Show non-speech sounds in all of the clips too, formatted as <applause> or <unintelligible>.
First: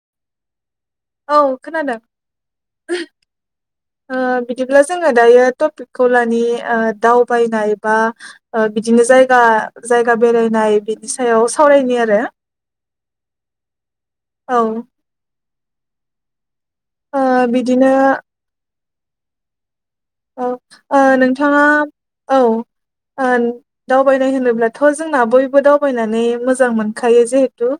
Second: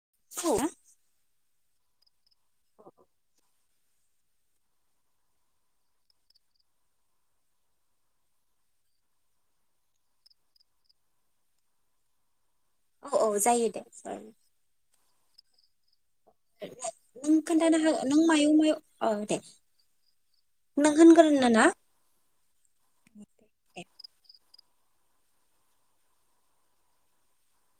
<unintelligible> औ खोनादों ओ बिदिब्ला जोङो दायो टपिकखौ लानि ओ दावबायनाय बा ओ बिदिनो जायगा जायगा बेरायनाय बिनि सायाव सावरायनो आरो औ औ जायो दे जायो औ ओ नों खोन्थानो‌ बिदिनो हा नों मायाव मायाव औ दे औ नों ओ होनग्रोनो नोंथांङा ना औ ओ दावबायनाय होनोब्ला थ जोंना बयबो दावबायनानै मोजां मोनखायो जिहेतु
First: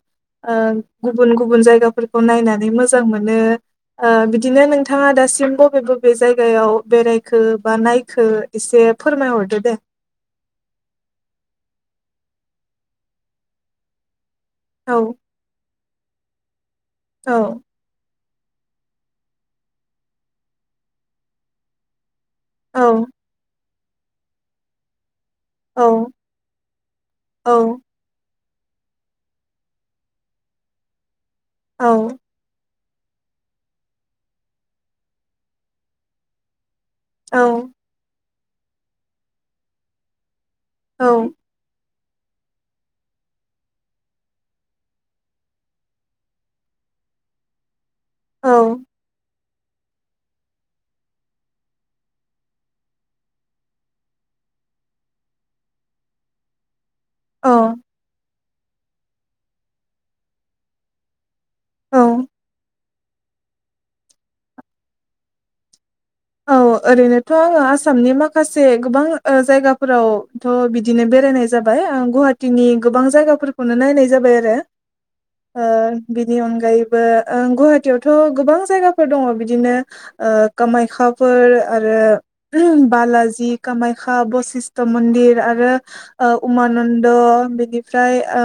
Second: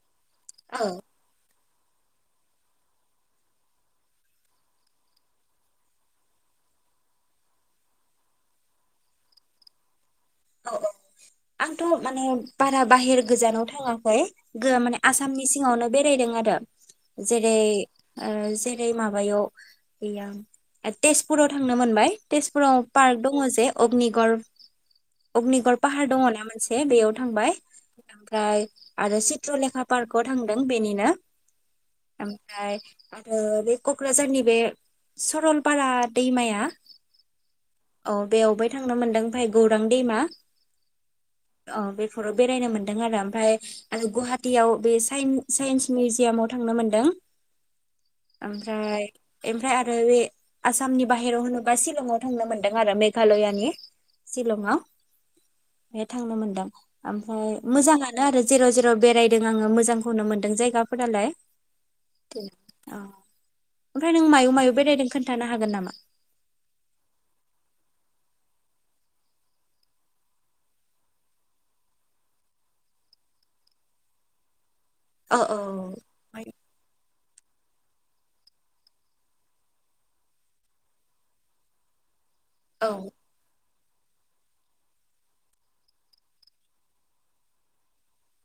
ओ औ गुबुन गुबुन जायग गाफोरखौ नायनानै मोजां मोनो ओ बिदिनो नोंथांङा दासिम बबे बबे जायगायाव बेरायख खो बा नायखो एसे फोरमायहरदो दे औ औ आंथ माने बारा बाहेर गोजानाव थांङाखै गोआ माने औ आसामनि सिङावनो बेरायदों आरो औ जेरै ओ जेरै माबायाव ओया ओ तेजपुराव थांनो मोनबाय तेजपुराव औ पार्क दङ जे अग्निगर अग्निगर पाहार औ दङ ना मोनसे बेयाव थांबाय औ ओमफ्राय आरो चित्रलेखा पार्कआव थांदों बेनिनो औ ओमफ्राय आबे कक्राझारनि बे सरलपारा दैमाया औ औ बेवहबो थांनो मोनदों ओमफाय गौर रां दैैमा औ अ बेफोराव बेरायनो मोनदों आरो ओमफाय आरो गुवाहाटियाव बे साइन साइन्स मिउजियामाव थांनो मोनदों औ ओमफ्राय ओमफ्राय आरो बे आसामनि बाहेरायाव होनोबा शिलंआव थांनो मोनदों आरो मेघालयानि शिलंआव बे थांनो मोनदों ओमफ्राय मोजाङानो आरो जेराव जेराव बेरायदों आङो मोजांखौनो मोन्दों जायगाफोरालाय। औ <unintelligible> औ ओमफ्राय नों मायाव मायाव बेरायदों खोन्थानो हागोन नामा? औ ओरैनोथ' आङो आसामनि माखासे गोबां ओ जायगाफोरावथ' बिदिनो बेरायनाय जाबाय ओ गुवाहाटीनि गोबां जायगाफोरखौनो नायनाय जाबाय आरो औ ओ बिनि औ अनगायैबो ओं गुवाहाटीयावथ' गोबां जायगाफोर दङ बिदिनो ओ कामाख्या फोर आरो औ <unintelligible> बालााजि कामाख्या बसिस्ट मन्दिर आरो ओ उमानन्द बिनिफ्राय ओ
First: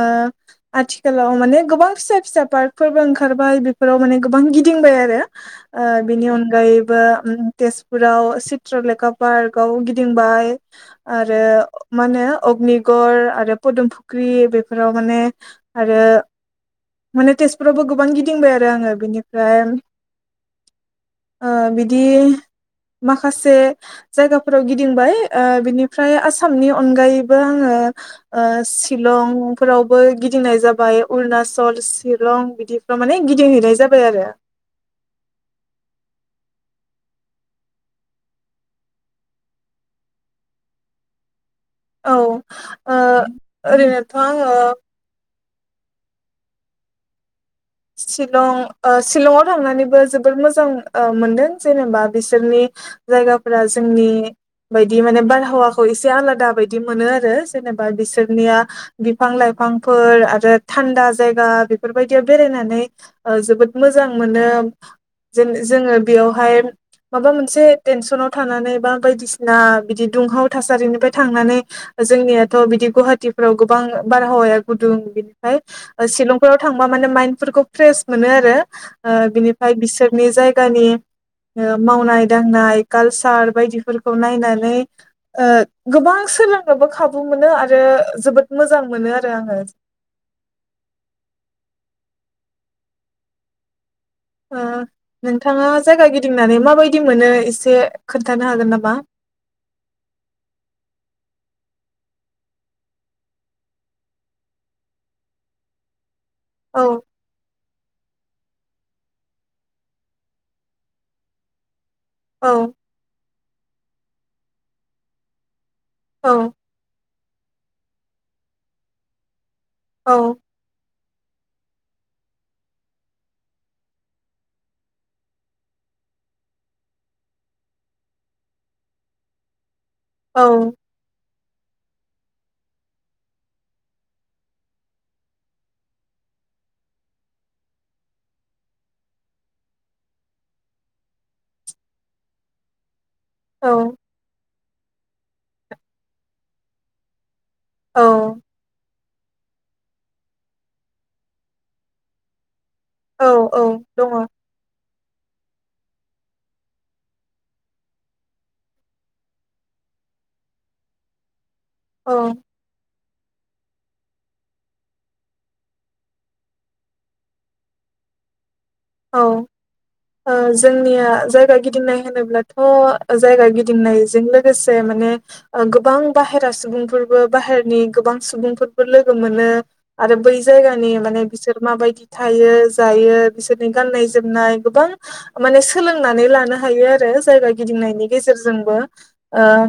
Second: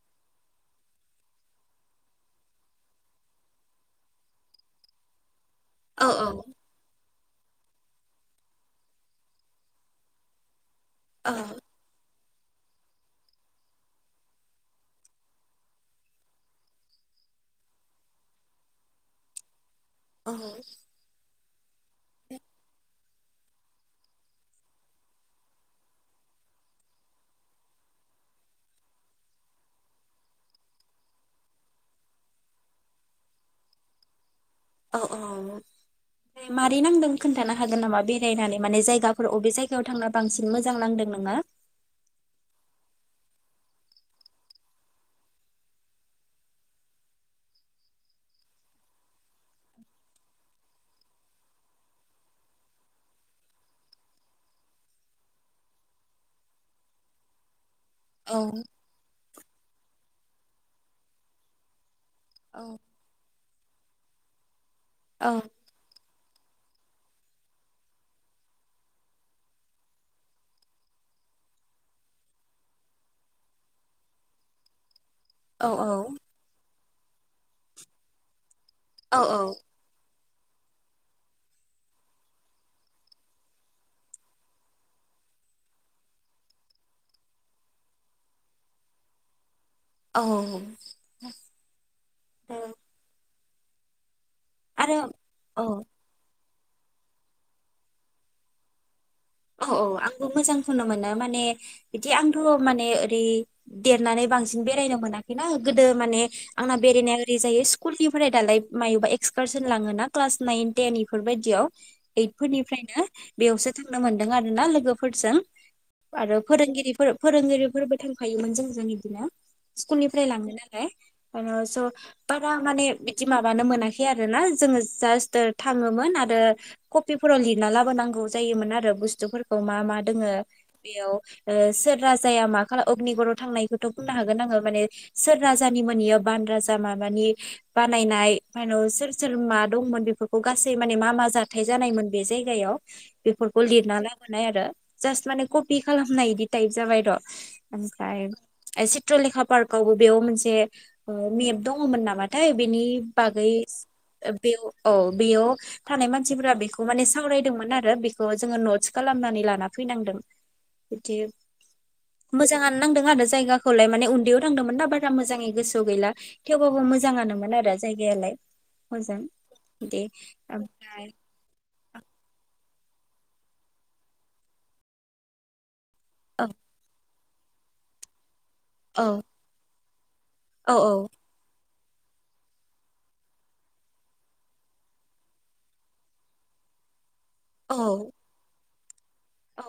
आथिखालाव माने गोबां फिसा फिसा पार्कफोरबो ओंखारबाय बेफोराव माने गोबां गिदिंबाय आरो ओ औ बिनि अनगायैबो ओम तेजपुराव चित्रलेखा पार्कआव गिदिंबाय। औ आरो माने अग्निगढ़ आरो पदमफुख्रि बेफोराव माने आरो माने तेजपुरावबो गोबां गिदिंबाय आरो आङो बेनिफ्राय औ ओ बिदि माखासे जायगाफोराव गिदिंबाय ओ बिनिफ्राय आसामनि अनगायैबो आङो ओ शिलंफोरावबो गिदिंनाय जाबाय अरुनाचल शिलं बिदिफ्राव माने गिदिंहैनाय जाबाय आरो औ औ मारै नांदों खोन्थानो हागोन नामा बेरायनानै माने जायगाफोर अबे जायगायाव थांना बांसिन मोजां नांदों नोङो? औ ओ ओरैनोथ' आङो शिलं ओ शिलंआव थांनानैबो जोबोर मोजां ओ मोनदों जेनेबा बिसोरनि जायगाफोरा जोंनि बायदि माने बारहावाखौ एसे आलादा बायदि मोनो आरो जेनेबा बा औ बिसोरनिया बिफां लाइफांफोर आरो थान्दा जायगा बेफोरबायदि औ बेरायनानै ओ जोबोद मोजां मोनो। औ जोङो बेयावहाय माबा मोनसे टेनसनाव थानानै बा बायदिसिना बिदि दुंहाव थासारिनिफ्राय थांनानै जोंनियाथ' बिदि गुवाहाटीफ्राव गोबां बारहावाया गुदुं। बिनिफ्राय औ ओ शिलंफोर। <unintelligible> माने माइन्दफोरखौ फ्रेस मोनो आरो। ओ औ बिनिफ्राय बिसोर नि जायगानि ओ मावनाय दांनाय कालसार बायदिफोरखौ नायनानै ओ गोबां सोलोंनोबो खाबु मोनो आरो जोबोद मोजां मोनो आरो आङो। औ। <unintelligible> ओ आरो नोंथाङा औ जायगा गिदिंनानै। माबायदि मोनो एसे खोन्थानो हागोन नामा? औ औ आंबो मोजां खौनो मोनो माने बिदि आंथ' माने ओरै देरनानै बांसिन बेरायनो मोनाखैना गोदो माने आंना औ बेरायनाया ओरै जायो। कुलनिफ्राय दालाय मायोबा एक्सकारसन लाङो ना क्लास नाइन टेन इफोरबायदियाव। ओइट औ फोरनिफ्रायनो बेयावसो थां थांनो मोनदों आरोना लोगोफोरजों। औ आरो फोरोंगिरिफोर फोरोंगिरि फोरबो थांफायोमोन जोंजों इदिनो। स्कुल औ निफ्राय लाङोनालाय। आरो स' बारा माने बिदि माबानो मोनाखै आरो ना जोङो जास्त थाङोमोन आरो कपिफोराव लिरना लाबोनांगौ जायोमोन आ रो बुस्थुफोरखौ मा मा। दोङो औ बेयाव। ओ सोर राजाया मा खालाम अग्निगराव थांनायखौथ' बुंनो हागोन आङो माने सोर राजानि मोन इयो बान राजा माबानि बानायनाय सोर सोर मा दंमोन बेफोरखौ गासै माने मा मा जाथाय जानायमोन बे जायगायाव खौ औ लिरना लाबोनाय आरो जास्ट माने ख पि खालामनाय इदि टाइप जाबाय र'। औ ओमफ्राय चित्रलेखा पार्कावबो बेयाव मोनसे मेप दङमोन नामाथाय। बेनि औ बागै औ दङ बेयाव औ बेयाव। थानाय मानसिफोरा बेखौ माने सावरायदोंमोन आरो बे खौ जोङो नटस खालामनानै लाना फैनांदों बिदि। औ मोजाङानो नांदों आरो। जायगाखौलाय माने उन्दैयाव थांदोंमोन दा बारा मोजाङै गोसोआव गैला थेवबाबो मोजाङानोमोन आरो जायगायालाय। मोजां औ बिदि ओ जोंनिया ओमफ्राय जायगा गिदिंनाय। होनोब्लाथ' जायगा गिदिंनायजों लोगोसे माने गो बां औ बाहेरा सुबुंफोर। बो बाहेरनि गोबां सुबुं फोरबो लोगो औ मोनो आरो बै औ जायगानि माने बिसोर माबाय दि थायो जायो बिसोर गाननाय जोमनाय गोबां माने सोलोंनानै लानो हायो आरो जायगा औ गिदिंनायनि गेजेरजोंबो ओ औ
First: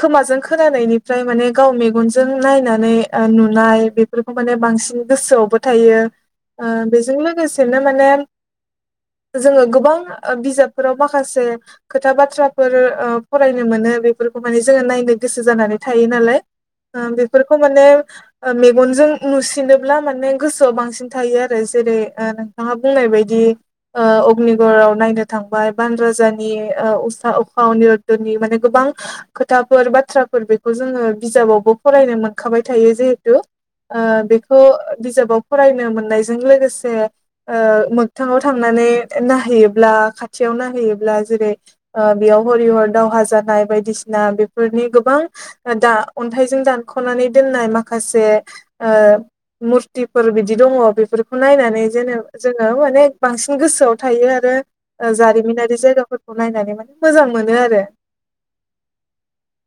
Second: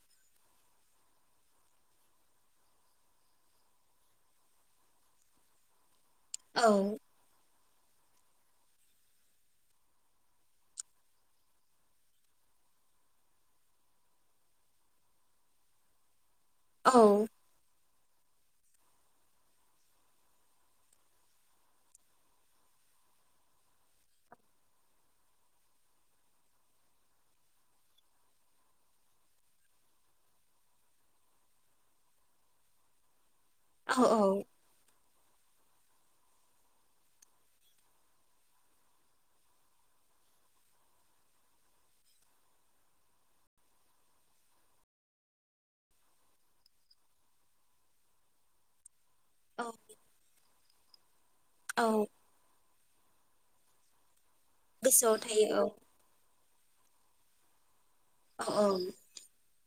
खोमाजों खो खोनानायनिफ्राय माने गाव मेगनजों नायनानै ओ नुनाय बेफोरखौ माने बांसिन गोसोआवबो थायो ओ बेजों लोगोसे <inaudible> माने जोङो गोबां ओ बिजाबफोराव माखासे खोथा बाथ्राफोर ओ फरायनो मोनो बेफोरखौ माने जोङो नायनो गोसो जानानै थायो नालाय ओ बेफोरखौ माने ओ मेगनजों नुसिनोब्ला माने गोसोआव बांसिन थायो आरो जेरै नोंथाङा बुंनाय बायदि दि ओ अग्निगराव नायनो थांबाय, बान राजानि ओ उसा उखा अनिरद्दनि माने गोबां खोथाफोर बाथ्राफोर बेखौ जोङो बिजाबावबो फरायनो मोनखाबाय थायो जिहेटु औ ओ बेखौ बिजाबाव फरायनो मोननायजों लोगोसे ओ मोग थाङाव थांनानै नाहैयोब्ला, खाथियाव नाहैयोब्ला जेरै बेयाव हरि हर दावहा जानाय बायदिसिना बेफोरनि गोबां दा अन्थाइजों दानखनानै दोननाय माखासे ओ औ मुरतिफोर बि बिदि दङ बेफोर खौ नायनानै औ जेने जों औ माने बांसिन गोसोआव थायो आ रो ओ गोसोआव थायो औ जारिमिनारि जायगाफोर खौ नायनानै माने मोजां मोनो आरो। औ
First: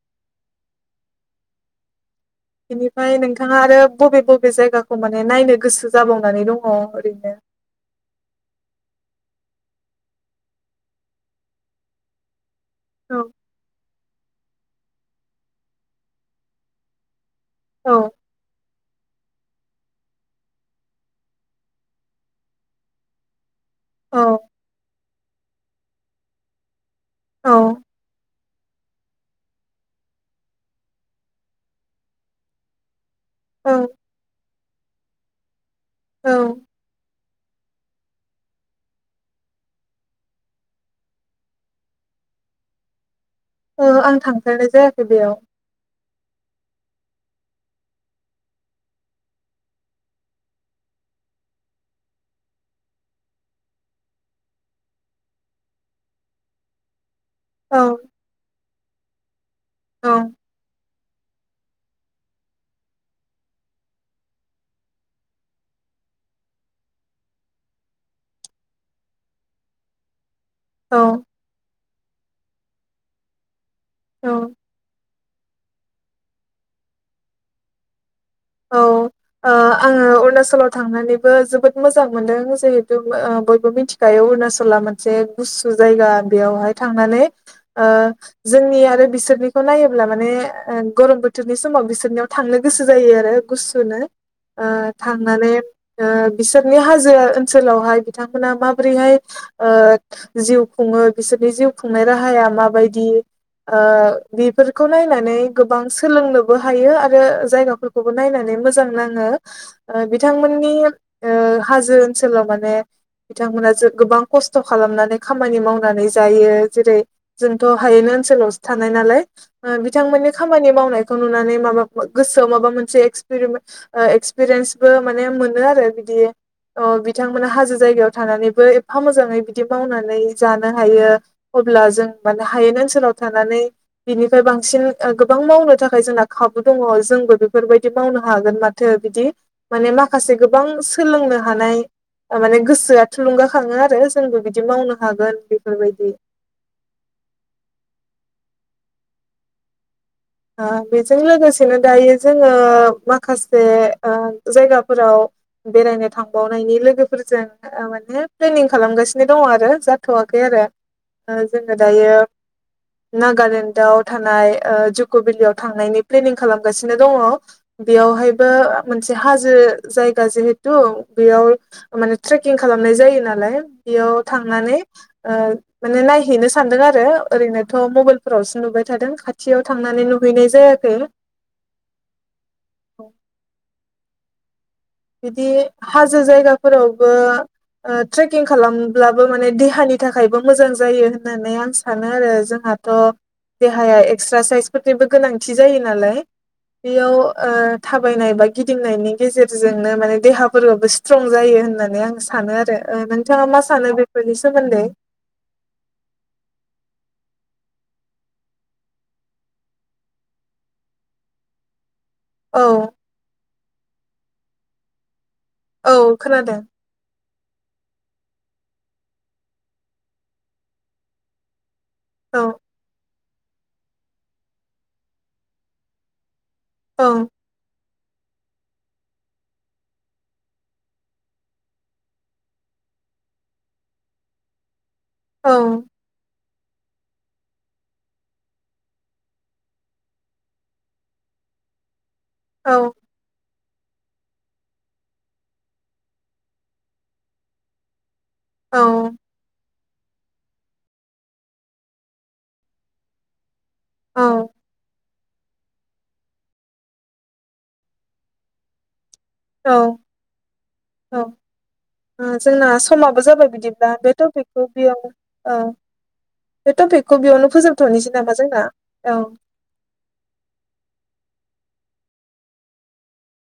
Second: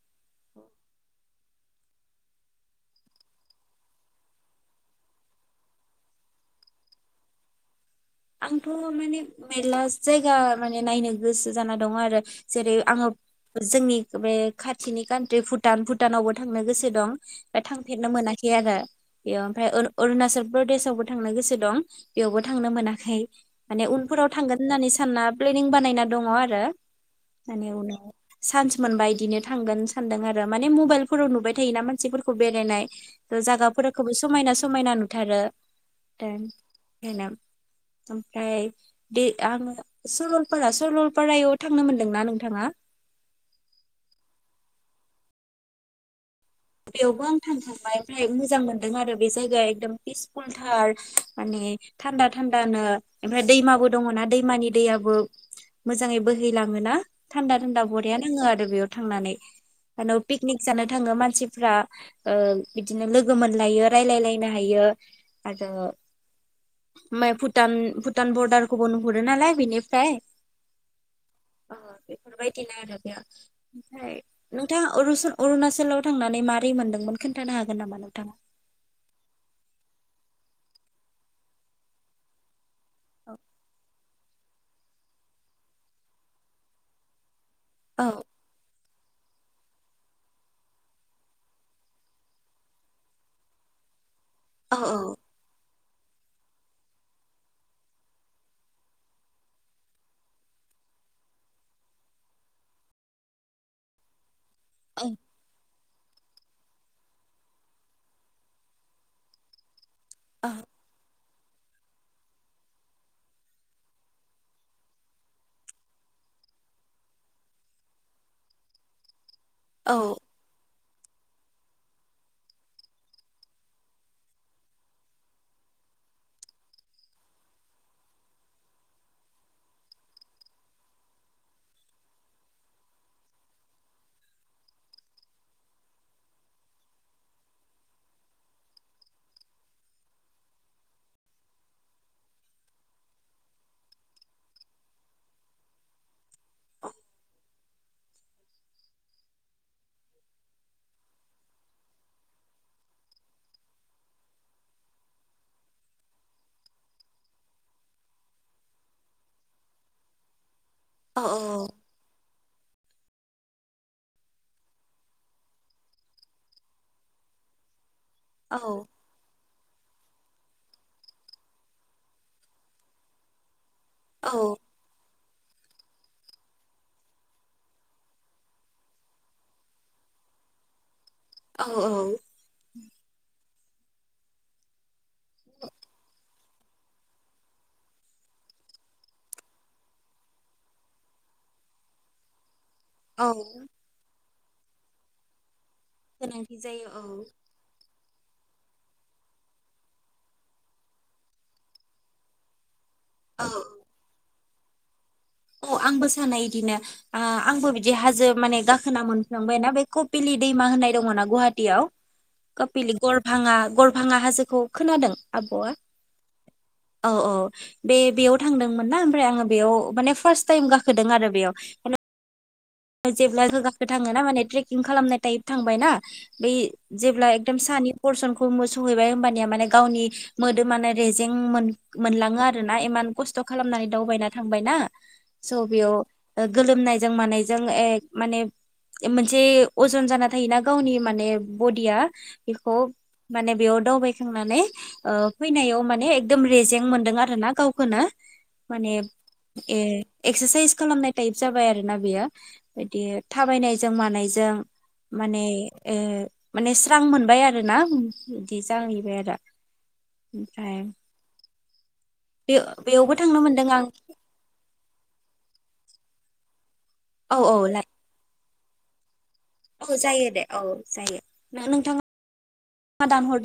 बेनिफाय नोंथाङा आरो बबे बबे जायगाखौ माने नायनो गोसो जाबावनानै दङ ओरैनो आंथ मेने मेरला जायगा माने नायनो गोसो जाना दङ आरो जेरै आङो औ जोंनि अबे खाथिनि कान्ट्रि भुटान भुटानावबो थांनो गोसो दं। दा औ थांफेरनो मोनाखै आरो बेयाव फ्राय उर अरुणाचल प्रदेशआवबो थांनो गोसो दं बेयावबो थांनो मोना खै माने उनफोराव औ थांगोन होननानै सानना प्लेनिं बानायना दङ आरो औ माने उनाव सानसे मोनबा इदिनो थांगोन सानदों आरो माने मबाइलफोराव नुबाय थायोना मानसिफोरखौ बेरायनाय ओ जागाफोरखोबो समायना समायना नुथारो। दोन औ हेनाब। ओमफ्राय दे आङो सरलपारा सरलपारायाव थांनो मोनदोंना नोंथाङा? ओ आं थांफेरनाय जायाखै बेयाव। बेयावबो आं थांखांबाय ओमफ्राय मोजां मोनदों आरो बे जायगाया एकदम पिसफुलथार माने थान्दा थान्दानो ओमफ्राय दैमाबो दङ ना दैमानि दैयाबो मोजाङै बोहैलाङोना। थान्दा औ थान्दा बरिया नाङो आरो बेयाव। थांनानै औ नानौ पिकनिक जानो। थाङो मानसि फ्रा ओ-बिदिनो लोगो मोनलायो रायलायलायनो हायो आरो ओमाय भुटान भुटान बरदारखौबो नुहुरो नालाय बेनिफ्राय। औ दिनो आरो बेया ओमफ्राय औ नोंथाङा अरुस अरुणाचलाव थांनानै नों मारै मोनदोंमोन खोन्थानो हागोन नामा नोंथाङा? औ ओ- आङो अरुणाचलाव थांनानैबो जोबोद मोजां मोनदों जे औ ओ-बयबो मिथि। दायो अरुणाचला मोनसे गुसु जायगा बेयावहाय थांनानै। ओ- जोंनि आरो। बिसोरनिखौ नायोब्ला माने ओ-गरम बोथोरनि समाव बिसोरनियाव थांनो गोसो जायो आरो। गुसु नो। औ ओ- थांनानै। ओ- बिसोरनि हाजो ओनसोलावहाय बिथांमोनहा माबोरैहाय ओ- जिउ खुङो बिसोरनि जिउ खुंनाय राहाया माबायदि ओ- बेफोरखौ औ नायनानै गोब गोबां सोलोंनोबो हायो आरो जायगाफोरखौ। नायनानै मोजां नाङो। ओ औ बिथांमोननि। ओ-हाजो ओनसोलाव माने बिथांमोना गोबां खस्थ खालामनानै खामानि मावनानै जायो जेरै जोंथ' हायैनो ओनसोलावसो थानाय नालाय। औ बिथांमोननि खामानि मावनाय। खौ नुनानै माबा मोन गोसो आव माबा मोन से एक्सपरिमे-ओ-एक्सपिरियेन्सबो माने मोनो आरो बिदि अ बिथांमोना हाजो जायगायाव थानानैबो एफा मोजाङै बिदि मावनानै जानो हायो अब्ला जों माने हायेन ओनसोलाव थानानै बिनिफ्राय बांसिन ओ- गोबां मावनो थाखाय जोंना खाबु दङ जोंबो बे। बेफोरबायदि मावनो हागोन माथो बिदि माने माखासे गोबां सोलोंनो हानाय माने ओ- गोसोआ थुलुंगाखाङो आरो जोंबो बिदि मावनो हागोन बेफोरबायदि। ओ- बेजों लोगोसेनो दायो जोङो माखासे ओ- जायगाफोराव बेरायनो थांबावनायनि लोगोफोरजों ओ-माने प्लेनिं खालामगासिनो दङ आरो जाथवाखै आरो। औ ओ- जोङो दायो। नागालेण्डआव थानाय ओ- जुग बकभेलियाव थांनायनि प्लेनिं खालामगासिनो दङ। बेयावहायबो औ मोनसे हाजो। जायगा जिहेथु बेयाव माने ट्रेकिं खालामनाय जायो नालाय बेयाव औ थांनानै ओ माने नायहैनो सानदों आरो ओरैनोथ मबाइलफोरावसो नुबाय थादों खाथियाव थांनानै नुहैनाय जायाखै औ औ औ बिदि हाजो जायगा फोरावबो ओ ट्रेकिं खालामब्लाबो माने देहानि थाखायबो मोजां जायो होननानै आं सानो आरो जोंहा थ औ देहाया एक्सारसाइसफोरनिबो गोनांथि जायो नालाय गोनांथि जायो औ बेयाव ओ। थाबायनाय बा गिदिंनायनि गेजेर जोंनो माने देहाफोराबो स्ट्रं जायो होननानै आं सानो आरो। ओ नोंथाङा औ मा सानो बेफोरनिस? सोमोन्दै। औ आंबो सानो इदिनो ओ आंबो बिदि हाजो माने गाखोना मोनफ्लांबायना बे कपिलि दैमा होननाय दङ'ना गुवाहाटियाव। औ कपिलि गर भाङा गर भाङा हाजोखौ खोनादों? आब'आ? औ खोनादों औ औ। बे बेयाव थांदोंमोन ना ओमफ्राय आङो बेयाव माने फार्स्ट टाइम गाखोदों आरो बेयाव औ जेब्ला जों गाखो थाङो ना माने ट्रेकिं खालामनाय टाइप थांबाय ना बै औ जेब्ला एकदम सानि परसनखौ मो सौहैबाय होमबानिया माने गावनि मोदोमानो रेजें मोन-मोनलाङो आरो ना इमान खस्थ' खालामनानै दावबायना थांबाय ना। औ स बेयाव। गोलोमनायजों मानायजों जों एक माने मोनसे अजन जाना थायोना गावनि माने बडिया। औ बेखौ माने बेयाव दावबायखांनानै ओ फैनायाव माने एकदम रेजें मोनदों आरो ना गावखौनो। माने औ ए एक्सारसाइस खालामनाय टाइप जाबाय आरो ना बेयो। बिदि थाबायनाय जों मानायजों औ माने ओ माने स्रां मोनबाय आरो ना बिदि जाहैबाय आरो <unintelligible> ओमफ्राय औ ओ बे जोंना बेयावबो समाबो थांनो जाबाय मोनदों आं बिदिब्ला बे टपिकखौ बेयाव ओ बे टपिकखौ औ बेयावनो औ लाय फोजोबथ नोसै नामा जोंना? औ औ जायो दे औ जायो ना नोंथांङा दान हरद।